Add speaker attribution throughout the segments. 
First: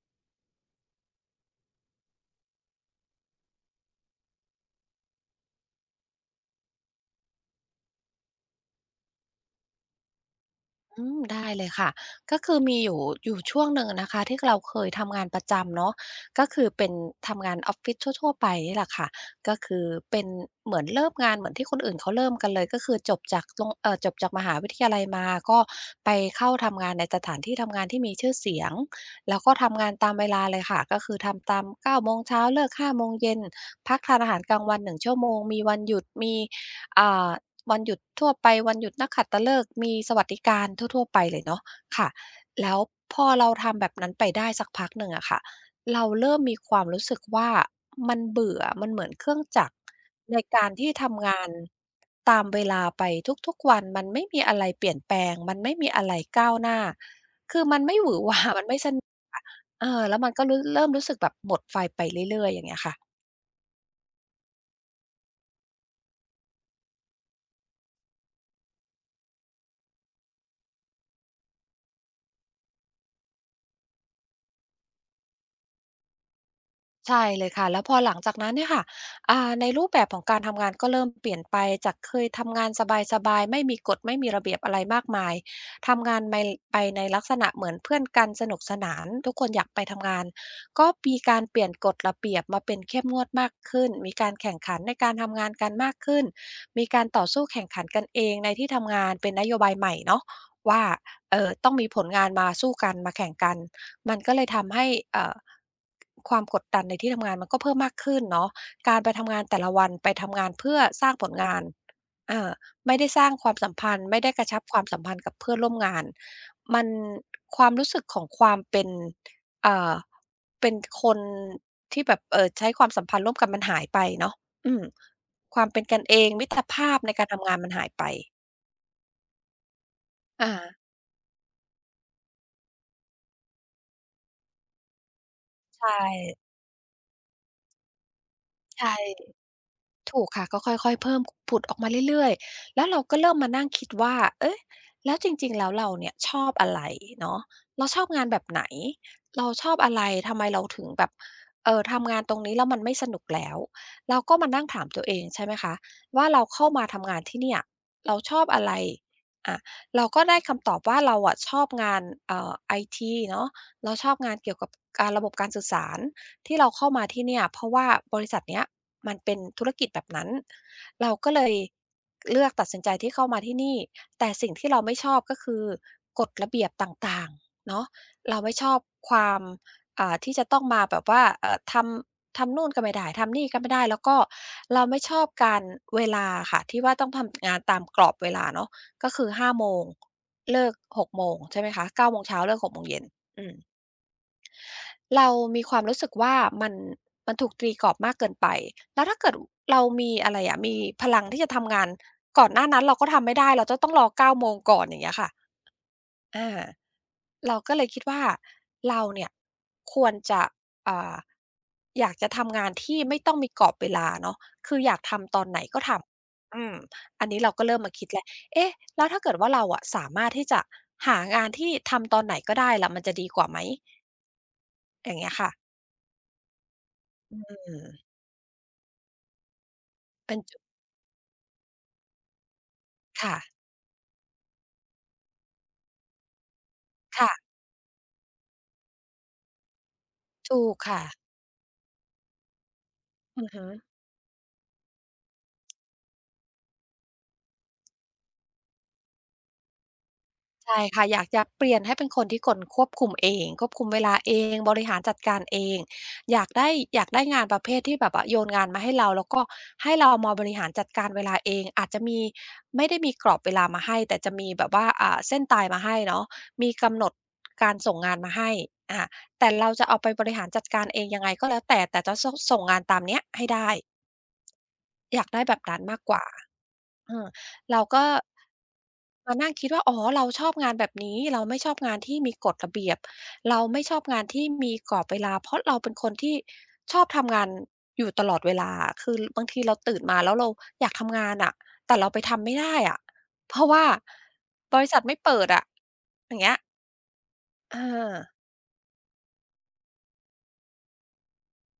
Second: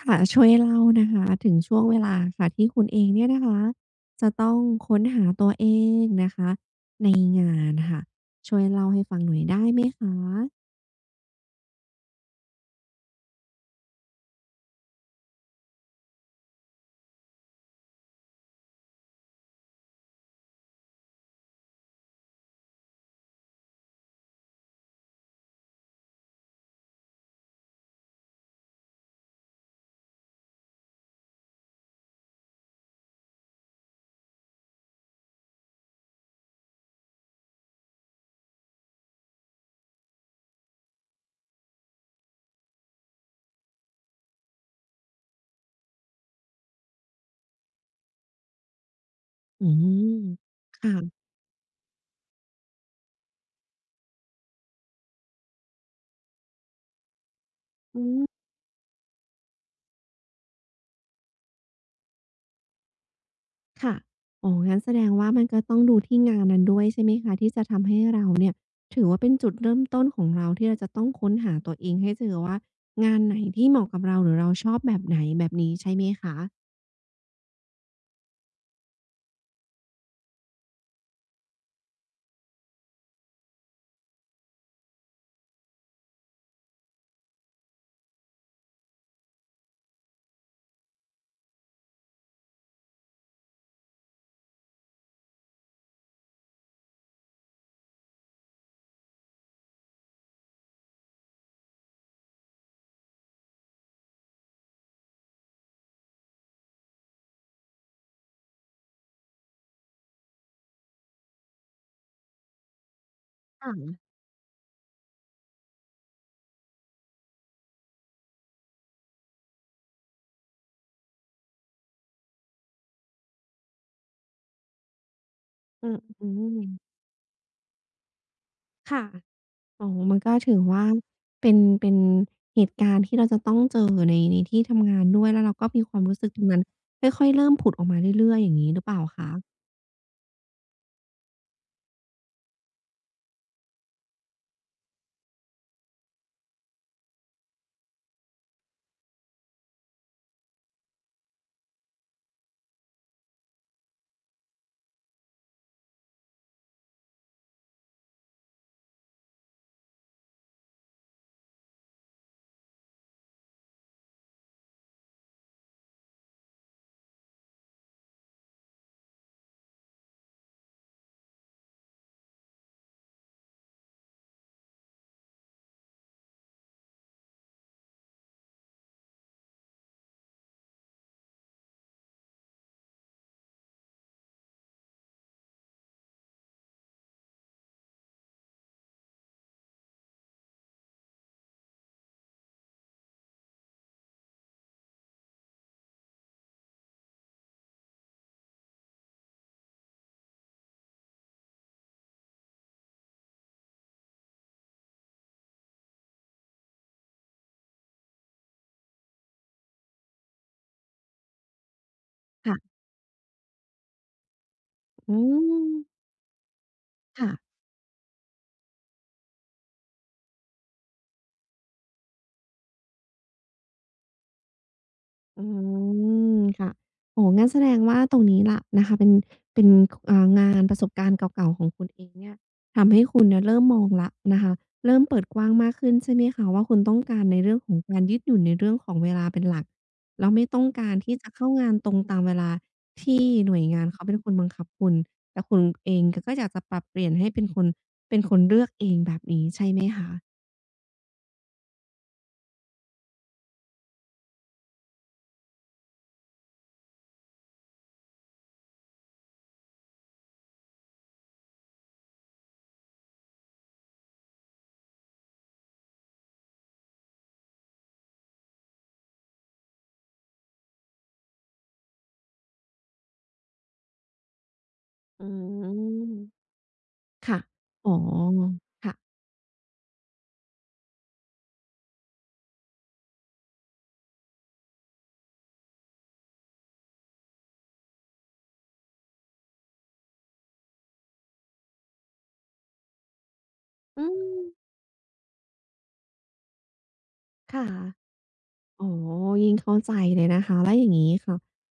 Speaker 1: ค่ะช่วยเล่านะคะถึงช่วงเวลาค่ะที่คุณเองเนี่ยนะคะจะต้องค้นหาตัวเองนะคะในงานค่ะช่วยเล่าให้ฟังหน่อยได้ไหมคะ
Speaker 2: ได้เลยค่ะก็คือมีอยู่ช่วงหนึ่งนะคะที่เราเคยทำงานประจำเนาะก็คือเป็นทำงานออฟฟิศทั่วๆไปนี่แหละค่ะก็คือเป็นเหมือนเริ่มงานเหมือนที่คนอื่นเขาเริ่มกันเลยก็คือจบจากตรงจบจากมหาวิทยาลัยมาก็ไปเข้าทำงานในสถานที่ทำงานที่มีชื่อเสียงแล้วก็ทำงานตามเวลาเลยค่ะก็คือทำตาม9โมงเช้าเลิก5โมงเย็นพักทานอาหารกลางวัน1ชั่วโมงมีวันหยุดมีอ่า วันหยุดทั่วไปวันหยุดนักขัตฤกษ์มีสวัสดิการทั่วๆไปเลยเนาะค่ะแล้วพอเราทำแบบนั้นไปได้สักพักหนึ่งอะค่ะเราเริ่มมีความรู้สึกว่ามันเบื่อมันเหมือนเครื่อง
Speaker 1: อื
Speaker 2: จักร
Speaker 1: ม
Speaker 2: ในการที่
Speaker 1: ค่ะ
Speaker 2: ทำงานตามเวลาไปทุกๆวันมันไม่มีอะไรเปลี่ยนแปลงมันไม่มีอะไรก้าวหน้าคือมันไม่
Speaker 1: อื
Speaker 2: หวือหวา
Speaker 1: ม
Speaker 2: มันไม่สนุกเออแล้วมันก็เริ่มรู้สึกแบบหมดไฟไปเรื่อยๆอย่างเงี้ยค่ะ
Speaker 1: ค่ะอ๋องั้นแสดงว่ามันก็ต้องดูที่งานนั้นด้วยใช่ไหมคะที่จะทำให้เราเนี่ยถือว่าเป็นจุดเริ่มต้นของเราที่เราจะต้องค้นหาตัวเองให้เจอว่างานไหนที่เหมาะกับเราหรือเราชอบแบบไหนแบบนี้ใช่ไหมคะ
Speaker 2: ใช่เลยค่ะแล้วพอหลังจากนั้นเนี่ยค่ะในรูปแบบของการทำงานก็เริ่มเปลี่ยนไปจากเคยทำงานสบายๆไม่มีกฎไม่มีระเบียบอะไรมากมายทำงานไปในลักษณะเหมือนเพื่อนกันสนุกสนานทุกคนอยากไปทำงานก็มีการเปลี่ยนกฎระเบียบมาเป็นเข้มงวดมากขึ้นมีการแข่งขันในการทำงานกันมากขึ้นมีการต่อสู้แข่งขันกันเองในที่ทำงานเป็นนโยบายใหม่เนาะว่าเออต้องมีผลงานมาสู้กันมาแข่งกัน มันก็เลยทำให้เอ่อความกดดันในที่ทำงานมันก็เพิ่มมากขึ้นเนาะการไปทำงานแต่ละวันไปทำงานเพื่อสร้างผลงานเอ่อไม่ได้สร้างความ
Speaker 1: ค
Speaker 2: สัมพันธ์
Speaker 1: ่ะ
Speaker 2: ไม่ได้กระชับความสัมพันธ์กับเพื่อนร่วมงานมันความรู้สึกของความเป็นเอ่อเป็นคนที่แบบใช้ความสัมพันธ์ร่วมกันมันหายไปเนาะอืมความเป็น
Speaker 1: อือ
Speaker 2: กันเอ
Speaker 1: อื
Speaker 2: งมิต
Speaker 1: ม
Speaker 2: รภาพในการทำงานมันหายไป
Speaker 1: ค่ะ อ๋อมันก็
Speaker 2: อา
Speaker 1: ถือว่าเป็นเหตุการณ์ที่เราจะต้องเจอในที่ทำงานด้วยแล้วเราก็
Speaker 2: ใช
Speaker 1: มีความรู้สึกตรง
Speaker 2: ่
Speaker 1: นั้นค่อยๆเริ่มผุดออกมาเรื่อยๆอย่างงี้หรือเป
Speaker 2: ใช่
Speaker 1: ล่าคะ
Speaker 2: ถูกค่ะก็ค่อยๆเพิ่มผุดออกมาเรื่อยๆแล้วเราก็เริ่มมานั่งคิดว่าเอ๊ะแล้วจริงๆแล้วเราเนี่ยชอบอะไรเนาะเราชอบงานแบบไหนเราชอบอะไรทำไมเราถึงแบบทำงานตรงนี้แล้วมันไม่สนุกแล้วเราก็มานั่งถามตัวเองใช่ไหมคะว่าเราเข้ามาทำงานที่เนี่ยเราชอบอะไรอาเราก็ได้คำตอบว่าเราอะชอบงานไอทีเนาะเราชอบงานเกี่ยวกับการระบบการสื่อสารที่เราเข้ามาที่เนี่ยเพราะว่าบริษัทเนี้ย มันเป็นธุรกิจแบบนั้นเราก็เลยเลือกตัดสินใจที่เข้ามาที่นี่แต่สิ่งที่เราไม่ชอบก็คือกฎระเบียบต่างๆเนาะเราไม่ชอบความที่จะต้องมาแบบว่าทำนู่นก็ไม่ได้ทำนี่ก็ไม่ได้แล้วก็เราไม่ชอบการเวลาค่ะที่ว่าต้องทำงานตามกรอบเวลาเนาะก็คือ5โมงเลิก6โมงใช่ไหมคะ9โมงเช้าเลิก6โมงเย็นอืม เรามีความรู้สึกว่ามันมันถูกตีกรอบมากเกินไปแล้วถ้าเกิดเรามีอะไรอะมีพลังที่จะทำงานก่อนหน้านั้นเราก็ทำไม่ได้เราจะต้องรอ9โมงก่อนอย่างเงี้ยค่ะอาเราก็เลยคิดว่าเราเนี่ยควรจะอ่าอยากจะทำ
Speaker 1: ค่ะ
Speaker 2: งานที่ไม่ต้องมีกรอบเวลาเนาะคืออยาก
Speaker 1: อื
Speaker 2: ทำตอนไหน
Speaker 1: ม
Speaker 2: ก็ทำอืมอันนี้เรา
Speaker 1: ค่ะ
Speaker 2: ก็เริ่มมาคิดแล้วเอ๊ะแล้วถ้าเกิดว่าเราอะสามารถที่จะหางานที่ทำตอนไหนก็ได้ล่ะมันจะดีกว่าไหมอย่างเงี้ย
Speaker 1: อื
Speaker 2: ค่ะ
Speaker 1: มค่ะโอ้โฮ
Speaker 2: อื
Speaker 1: งั้นแสดง
Speaker 2: ม
Speaker 1: ว่าตรงนี้ล่ะนะคะเป็น
Speaker 2: เป็น
Speaker 1: งา
Speaker 2: จุด
Speaker 1: นประสบการณ์เก่าๆของคุณเองเนี่ยทำให้คุณ
Speaker 2: ค่ะ
Speaker 1: เนี่ยเริ่มมองแล้วนะคะเริ่มเปิดกว้างมากขึ้นใช่ไหมคะว่าคุณต้องการใน
Speaker 2: ค่ะ
Speaker 1: เรื่องของการยืดหยุ่นในเรื่องของเวลาเป็นหลักแล้วไม่
Speaker 2: ถู
Speaker 1: ต้อง
Speaker 2: ก
Speaker 1: การ
Speaker 2: ค่ะ
Speaker 1: ที่จะเข้างานตรงตามเวลาที่
Speaker 2: ออ
Speaker 1: หน่วย
Speaker 2: ฮะ
Speaker 1: งานเขาเป็นคนบังคับคุณแต่คุณเองก็อยากจะปรับเปลี่ยนให้เป็นคนเป็นคนเลือกเองแบบนี้ใช่ไหมคะ
Speaker 2: ใช่ค่ะอยากจะเปลี่ยนให้เป็นคนที่คนควบคุมเองควบคุมเวลาเองบริหารจัดการเองอยากได้อยากได้งานประเภทที่แบบว่าโยนงานมาให้เราแล้วก็ให้เรามาบริหารจัดการเวลาเองอาจจะมีไม่ได้มีกรอบเวลามาให้แต่จะมีแบบว่าเส้นตายมาให้เนาะมีกำหนดการส่งงานมาให้อาแต่เราจะเอาไปบริหารจัดการเองยังไงก็แล้วแต่แต่จะส่งงานตามเนี้ยให้ได้อ
Speaker 1: อื
Speaker 2: ยากได้แบบนั้น
Speaker 1: ม
Speaker 2: มากกว่า เออ
Speaker 1: ค่ะ
Speaker 2: เรา
Speaker 1: อ๋อ
Speaker 2: ก็
Speaker 1: ค่ะ
Speaker 2: มานั่งคิดว่าอ๋อเราชอบงานแบบนี้เราไม่ชอบงานที่มีกฎระเบียบเราไม่ชอบงานที่มีกรอบเวลาเพราะเราเป็นคนที่ชอบทำงานอยู่ตลอดเวลาอะคือบางทีเราตื่นมาแล้วเราอยากทำงานอะแต่เราไปทำไม่ได้อะเพราะว่า
Speaker 1: อืม
Speaker 2: บริษัทไม่เปิดอะอย่างเงี้ย
Speaker 1: ค่ะ
Speaker 2: เออ
Speaker 1: อ๋อยิ่งเข้าใจเลยนะคะแล้วอย่างงี้ค่ะ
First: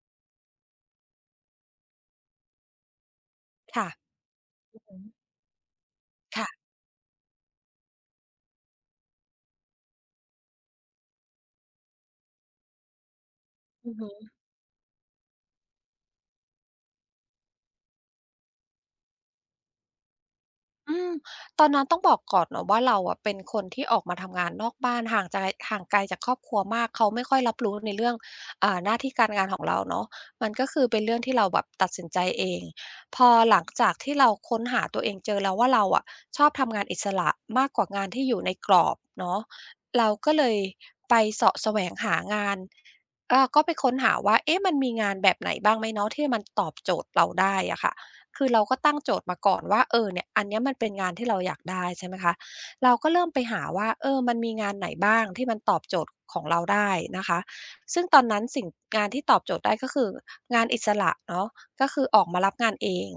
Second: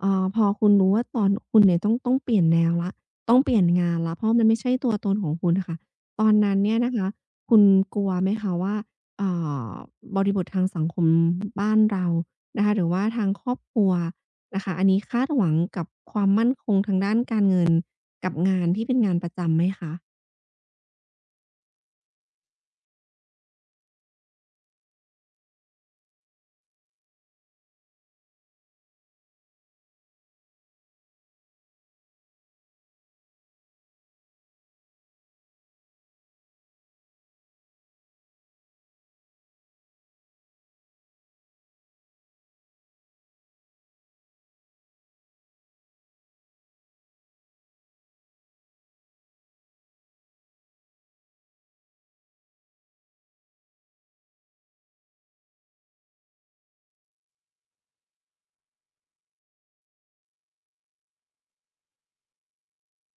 Speaker 1: เอ่าพอคุณรู้ว่าตอนคุณเนี่ยต้องเปลี่ยนแนวแล้วต้องเปลี่ยน
Speaker 2: ค่ะ
Speaker 1: งานแล้วเพราะมันไม่ใช่
Speaker 2: อือ
Speaker 1: ตัว
Speaker 2: ฮึ
Speaker 1: ตนของคุณน่ะค่ะตอนนั้น
Speaker 2: ค่ะ
Speaker 1: เนี่ยนะคะ คุณกลัวไหมคะว่าเอ่าบริบททางสังคมบ้านเรา นะคะ หรือว่าทางครอบครั
Speaker 2: อื
Speaker 1: ว
Speaker 2: อฮึ
Speaker 1: นะคะอันนี้คาดหวังกับทางด้านการเงิน กับงานที่เป็นงานประจำไหมคะ
Speaker 2: อืมตอนนั้นต้องบอกก่อนเนาะว่าเราอะเป็นคนที่ออกมาทำงานนอกบ้านห่างจากห่างไกลจากครอบครัวมากเขาไม่ค่อยรับรู้ในเรื่องหน้าที่การงานของเราเนาะมันก็คือเป็นเรื่องที่เราแบบตัดสินใจเองพอหลังจากที่เราค้นหาตัวเองเจอแล้วว่าเราอะชอบทำงานอิสระมากกว่างานที่อยู่ในกรอบเนาะเราก็เลยไปเสาะแสวงหางานก็ไปค้นหาว่าเอ๊ะมันมีงานแบบไหนบ้างไหมเนาะที่มันตอบโจทย์เราได้อะค่ะ คือเราก็ตั้งโจทย์มาก่อนว่าเออเนี่ยอันเนี้ยมันเป็นงานที่เราอยากได้ใช่ไหมคะเราก็เริ่มไปหาว่าเออมันมีงานไหนบ้างที่มันตอบโจทย์ของเราได้นะคะซึ่งตอนนั้นงานที่ตอบโจทย์ได้ก็คืองานอิสระเนาะก็คือออกมารับงานเอง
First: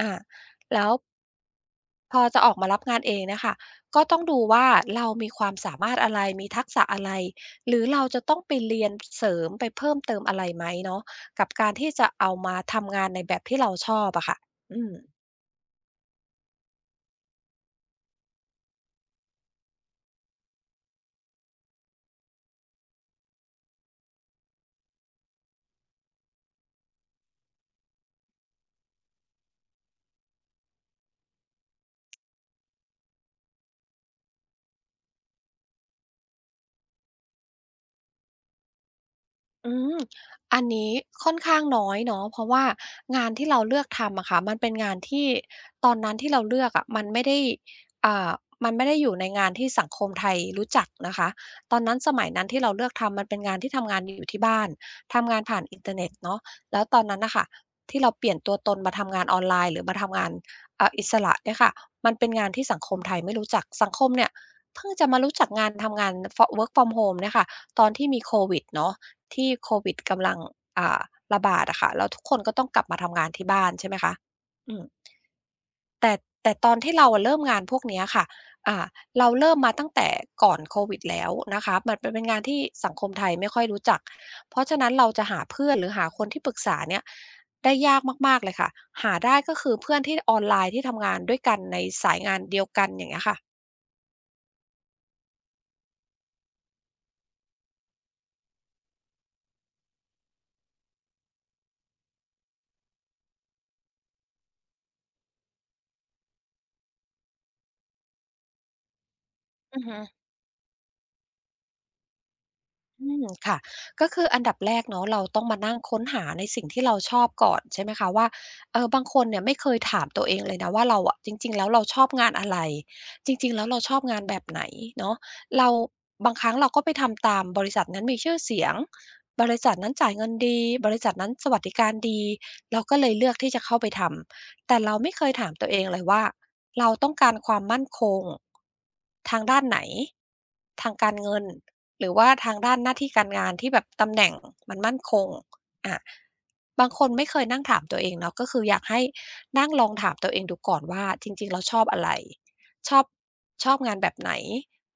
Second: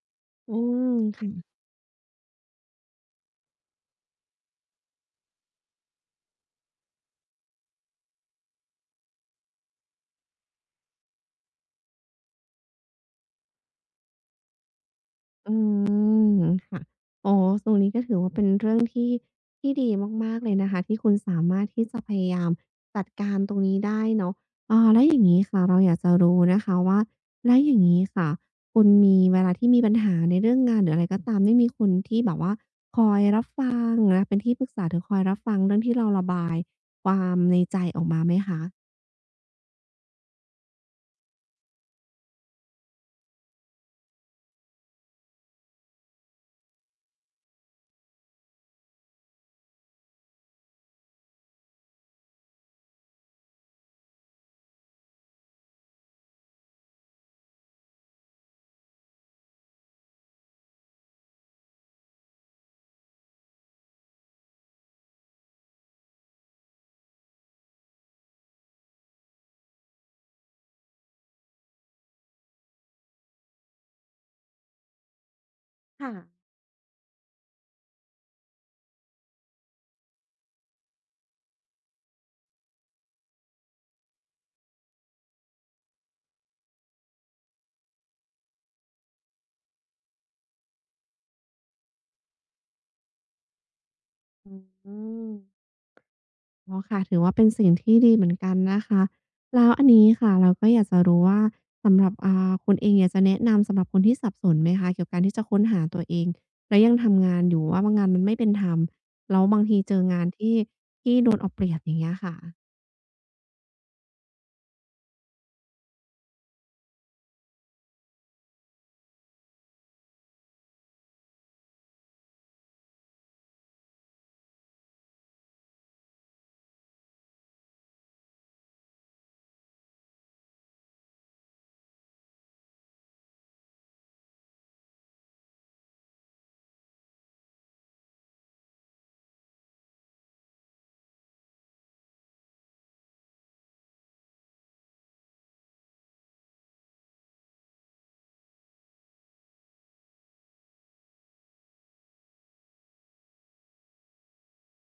Speaker 2: อา
Speaker 1: อื
Speaker 2: แล้
Speaker 1: ม
Speaker 2: ว
Speaker 1: ค่ะ
Speaker 2: พอจะออกมารับงานเองเนี่ยค่ะก็ต้องดูว่าเรามีความสามารถอะไรมีทักษะอะไรหรือเราจะต้องไปเรียนเสริมไปเพิ่มเติมอะไรไหมเนาะกับการที่จะเอามาทำงานในแบบที่เราชอบอะค่ะ อืม
Speaker 1: อืมค่ะอ๋อตรงนี้ก็ถือว่าเป็นเรื่องที่ ที่ดีมากๆ เลยนะคะที่คุณสามารถที่จะพยายามจัดการตรงนี้ได้เนาะแล้วอย่างงี้ค่ะเราอยากจะรู้นะคะว่าแล้วอย่างงี้ค่ะคุณมีเวลาที่มีปัญหาในเรื่องงานหรืออะไรก็ตามนี่มีคนที่แบบว่าคอยรับฟังนะเป็นที่ปรึกษาหรือคอยรับฟังเรื่องที่เราระบายความในใจออกมาไหมคะ
Speaker 2: อืมอันนี้ค่อนข้างน้อยเนาะเพราะว่างานที่เราเลือกทำอะค่ะมันเป็นงานที่ตอนนั้นที่เราเลือกอะมันไม่ได้อ่ามันไม่ได้อยู่ในงานที่สังคมไทยรู้จักนะคะตอนนั้นสมัยนั้นที่เราเลือกทำ มันเป็นงานที่ทำงานอยู่ที่บ้าน ทำงานผ่านอินเทอร์เน็ตเนาะแล้วตอนนั้นน่ะค่ะที่เราเปลี่ยนตัวตนมาทำงานออนไลน์หรือมาทำงานอิสระเนี่ยค่ะมันเป็นงานที่สังคมไทยไม่รู้จัก สังคมเนี่ยเพิ่งจะมารู้จักงานทำงานWork from home เนี่ยค่ะตอนที่มีโควิดเนาะ ที่โควิดกำลังอ่าระบาดอะค่ะแล้วทุกคนก็ต้องกลับมาทำงานที่บ้านใช่ไหมคะอืมแต่
Speaker 1: ค่ะ
Speaker 2: แต่ตอนที่เราอะเริ่มงานพวกเนี้ยค่ะอ่าเราเริ่มมาตั้งแต่ก่อนโควิดแล้วนะคะมันเป็นงานที่สังคมไทยไม่ค่อยรู้จักเพราะฉะนั้นเราจะหาเพื่อนหรือหาคนที่ปรึกษาเนี่ยได้ยากมากๆเลยค่ะหาได้ก็คือเพื่อนที่ออนไลน์ที่ทำงานด้วยกันในสายงานเดียวกันอย่างเงี้ยค่ะ
Speaker 1: อืม อ๋อค่ะถือว่าเป็นสิ่งที่ดีเหมือนกันนะคะแล้วอันนี้ค่ะเราก็อยากจะรู้ว่าสำหรับคุณเองอยากจะแนะนำสำหรับคนที่สับสนไหมคะเกี่ยวกับการที่จะค้นหาตัวเองแล้วยังทำงานอยู่ว่าบางงานมันไม่เป็นธรรมแล้วบางที
Speaker 2: อือ
Speaker 1: เจ
Speaker 2: ฮึ
Speaker 1: องานที่ที่โดนเอาเปรียบอย่างเงี้ยค่ะ
Speaker 2: อืมค่ะก็คืออันดับแรกเนาะเราต้องมานั่งค้นหาในสิ่งที่เราชอบก่อนใช่ไหมคะว่าเออบางคนเนี่ยไม่เคยถามตัวเองเลยนะว่าเราอะจริงๆแล้วเราชอบงานอะไรจริงๆแล้วเราชอบงานแบบไหนเนาะเราบางครั้งเราก็ไปทำตามบริษัทนั้นมีชื่อเสียงบริษัทนั้นจ่ายเงินดีบริษัทนั้นสวัสดิการดีเราก็เลยเลือกที่จะเข้าไปทำแต่เราไม่เคยถามตัวเองเลยว่าเราต้องการความมั่นคงทางด้านไหนทางการเงิน หรือว่าทางด้านหน้าที่การงานที่แบบตำแหน่งมันมั่นคงอาบางคนไม่เคยนั่งถามตัวเองเนาะก็คืออยากให้นั่งลองถามตัวเองดูก่อนว่าจริงๆเราชอบอะไรชอบชอบงานแบบไหน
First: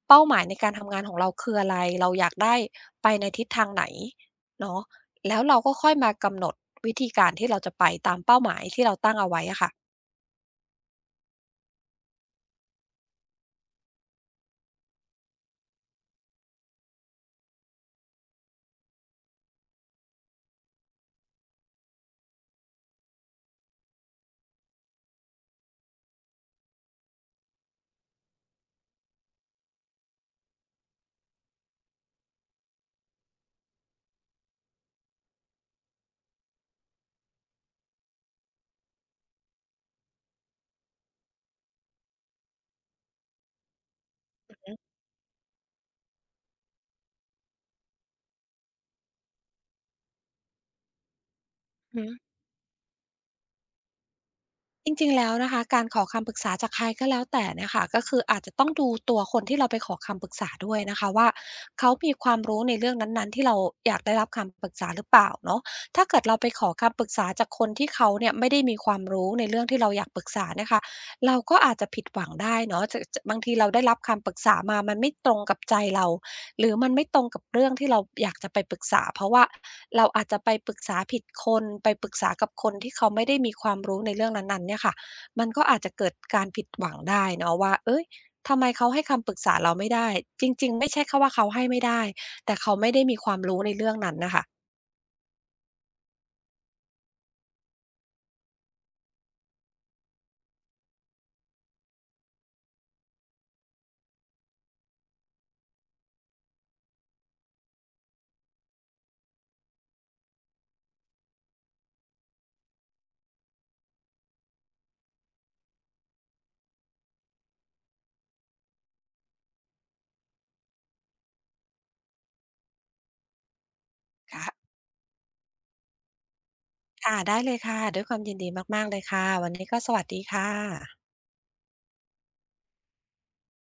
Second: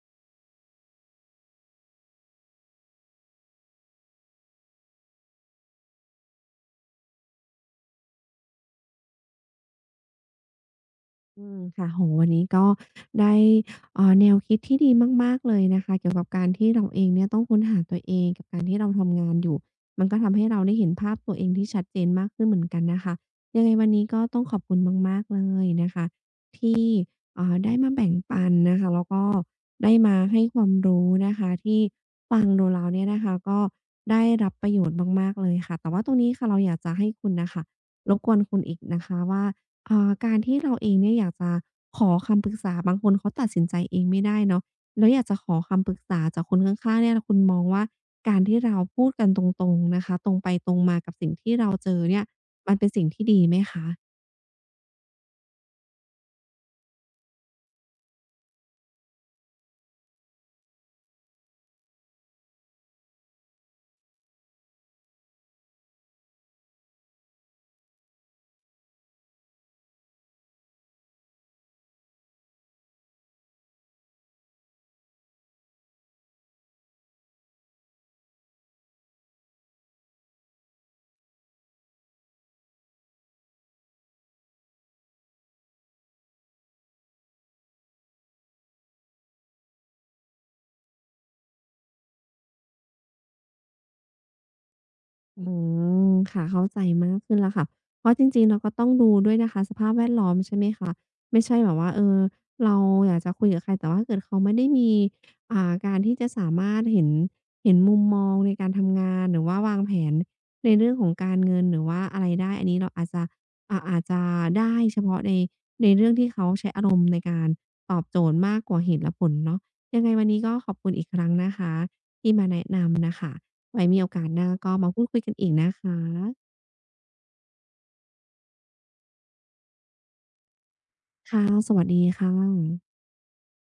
Speaker 2: เป้าหมายในการทำงานของเราคืออะไรเราอยากได้ไปในทิศทางไหนเนาะแล้วเราก็ค่อยมากำหนดวิธีการที่เราจะไปตามเป้าหมายที่เราตั้งเอาไว้อะค่ะ
Speaker 1: อืมค่ะโหวันนี้ก็ได้แนวคิดที่ดีมากๆเลยนะคะเกี่ยวกับการที่เราเองเนี่ยต้องค้นหาตัวเองกับการที่เราทำงานอยู่มันก็ทำให้เราได้เห็นภาพตัวเองที่ชัดเจนมากขึ้นเหมือนกันนะคะยังไงวันนี้ก็ต้องขอบคุณมากๆเลยนะคะที่ได้มาแบ่งปันนะคะแล้วก็ได้มาให้ความรู้นะคะที่ฟังดูเราเนี่ยนะคะก็ได้รับประโยชน์มากๆเลยค่ะแต่ว่าตรงนี้ค่ะเราอยากจะให้คุณนะคะรบกวนคุณอีกนะคะว่า การที่เราเองเนี่ยอยากจะขอคำปรึกษาบางคนเขาตัดสินใจเองไม่ได้เนาะแล้วอยากจะขอคำปรึกษาจากคนข้างๆเนี่ยคุณมองว่าการที่เราพูดกันตรงๆนะคะตรงไปตรงมากับสิ่งที่เราเจอเนี่ย
Speaker 2: อ
Speaker 1: มันเป็นสิ่งที่ดีไหมคะ
Speaker 2: จริงๆ แล้วนะคะการขอคำปรึกษาจากใครก็แล้วแต่เนี่ยค่ะก็คืออาจจะต้องดูตัวคนที่เราไปขอคำปรึกษาด้วยนะคะว่าเขามีความรู้ในเรื่องนั้นๆที่เราอยากได้รับคำปรึกษาหรือเปล่าเนาะถ้าเกิดเราไปขอคำปรึกษาจากคนที่เขาเนี่ยไม่ได้มีความรู้ในเรื่องที่เราอยากปรึกษาเนี่ยค่ะเราก็อาจจะผิดหวังได้เนาะจะบางทีเราได้รับคำปรึกษามามันไม่ตรงกับใจเรา หรือมันไม่ตรงกับเรื่องที่เราอยากจะไปปรึกษาเพราะว่าเราอาจจะไปปรึกษาผิดคนไปปรึกษากับคนที่เขาไม่ได้มีความรู้ในเรื่องนั้นๆเนี่ยค่ะมันก็อาจจะเกิดการผิดหวังได้เนาะว่าเอ้ยทำไมเขาให้คำปรึกษาเราไม่ได้จริงๆไม่ใช่แค่ว่าเขาให้ไม่ได้แต่เขาไม่ได้มีความรู้ในเรื่องนั้นน่ะค่ะ
Speaker 1: อืมค่ะเข้าใจมากขึ้นแล้วค่ะเพราะจริงๆเราก็ต้องดูด้วยนะคะสภาพแวดล้อมใช่ไหมคะไม่ใช่แบบว่าเออเราอยากจะคุยกับใครแต่ว่าเกิดเขาไม่ได้มีการที่จะสามารถเห็นมุมมองในการทำงานหรือว่าวางแผนในเรื่องของการเงินหรือว่าอะไรได้อันนี้เราอาจจะอาจจะได้เฉพาะในเรื่องที่เขาใช้อารมณ์ในการตอบโจทย์มากกว่าเหตุและผลเนาะยังไงวันนี้ก็ขอบคุณอีกครั้งนะคะที่มาแนะนำน่ะค่ะ ไว้มีโอกาสหน้า
Speaker 2: ค่ะ
Speaker 1: ก็มาพูดคุยกันอีกนะคะ
Speaker 2: ค่ะได้เลยค่ะด้วยความยินดีมากๆเลยค่ะวันนี้ก็สวัสดีค่ะ
Speaker 1: ค่ะสวัสดีค่ะ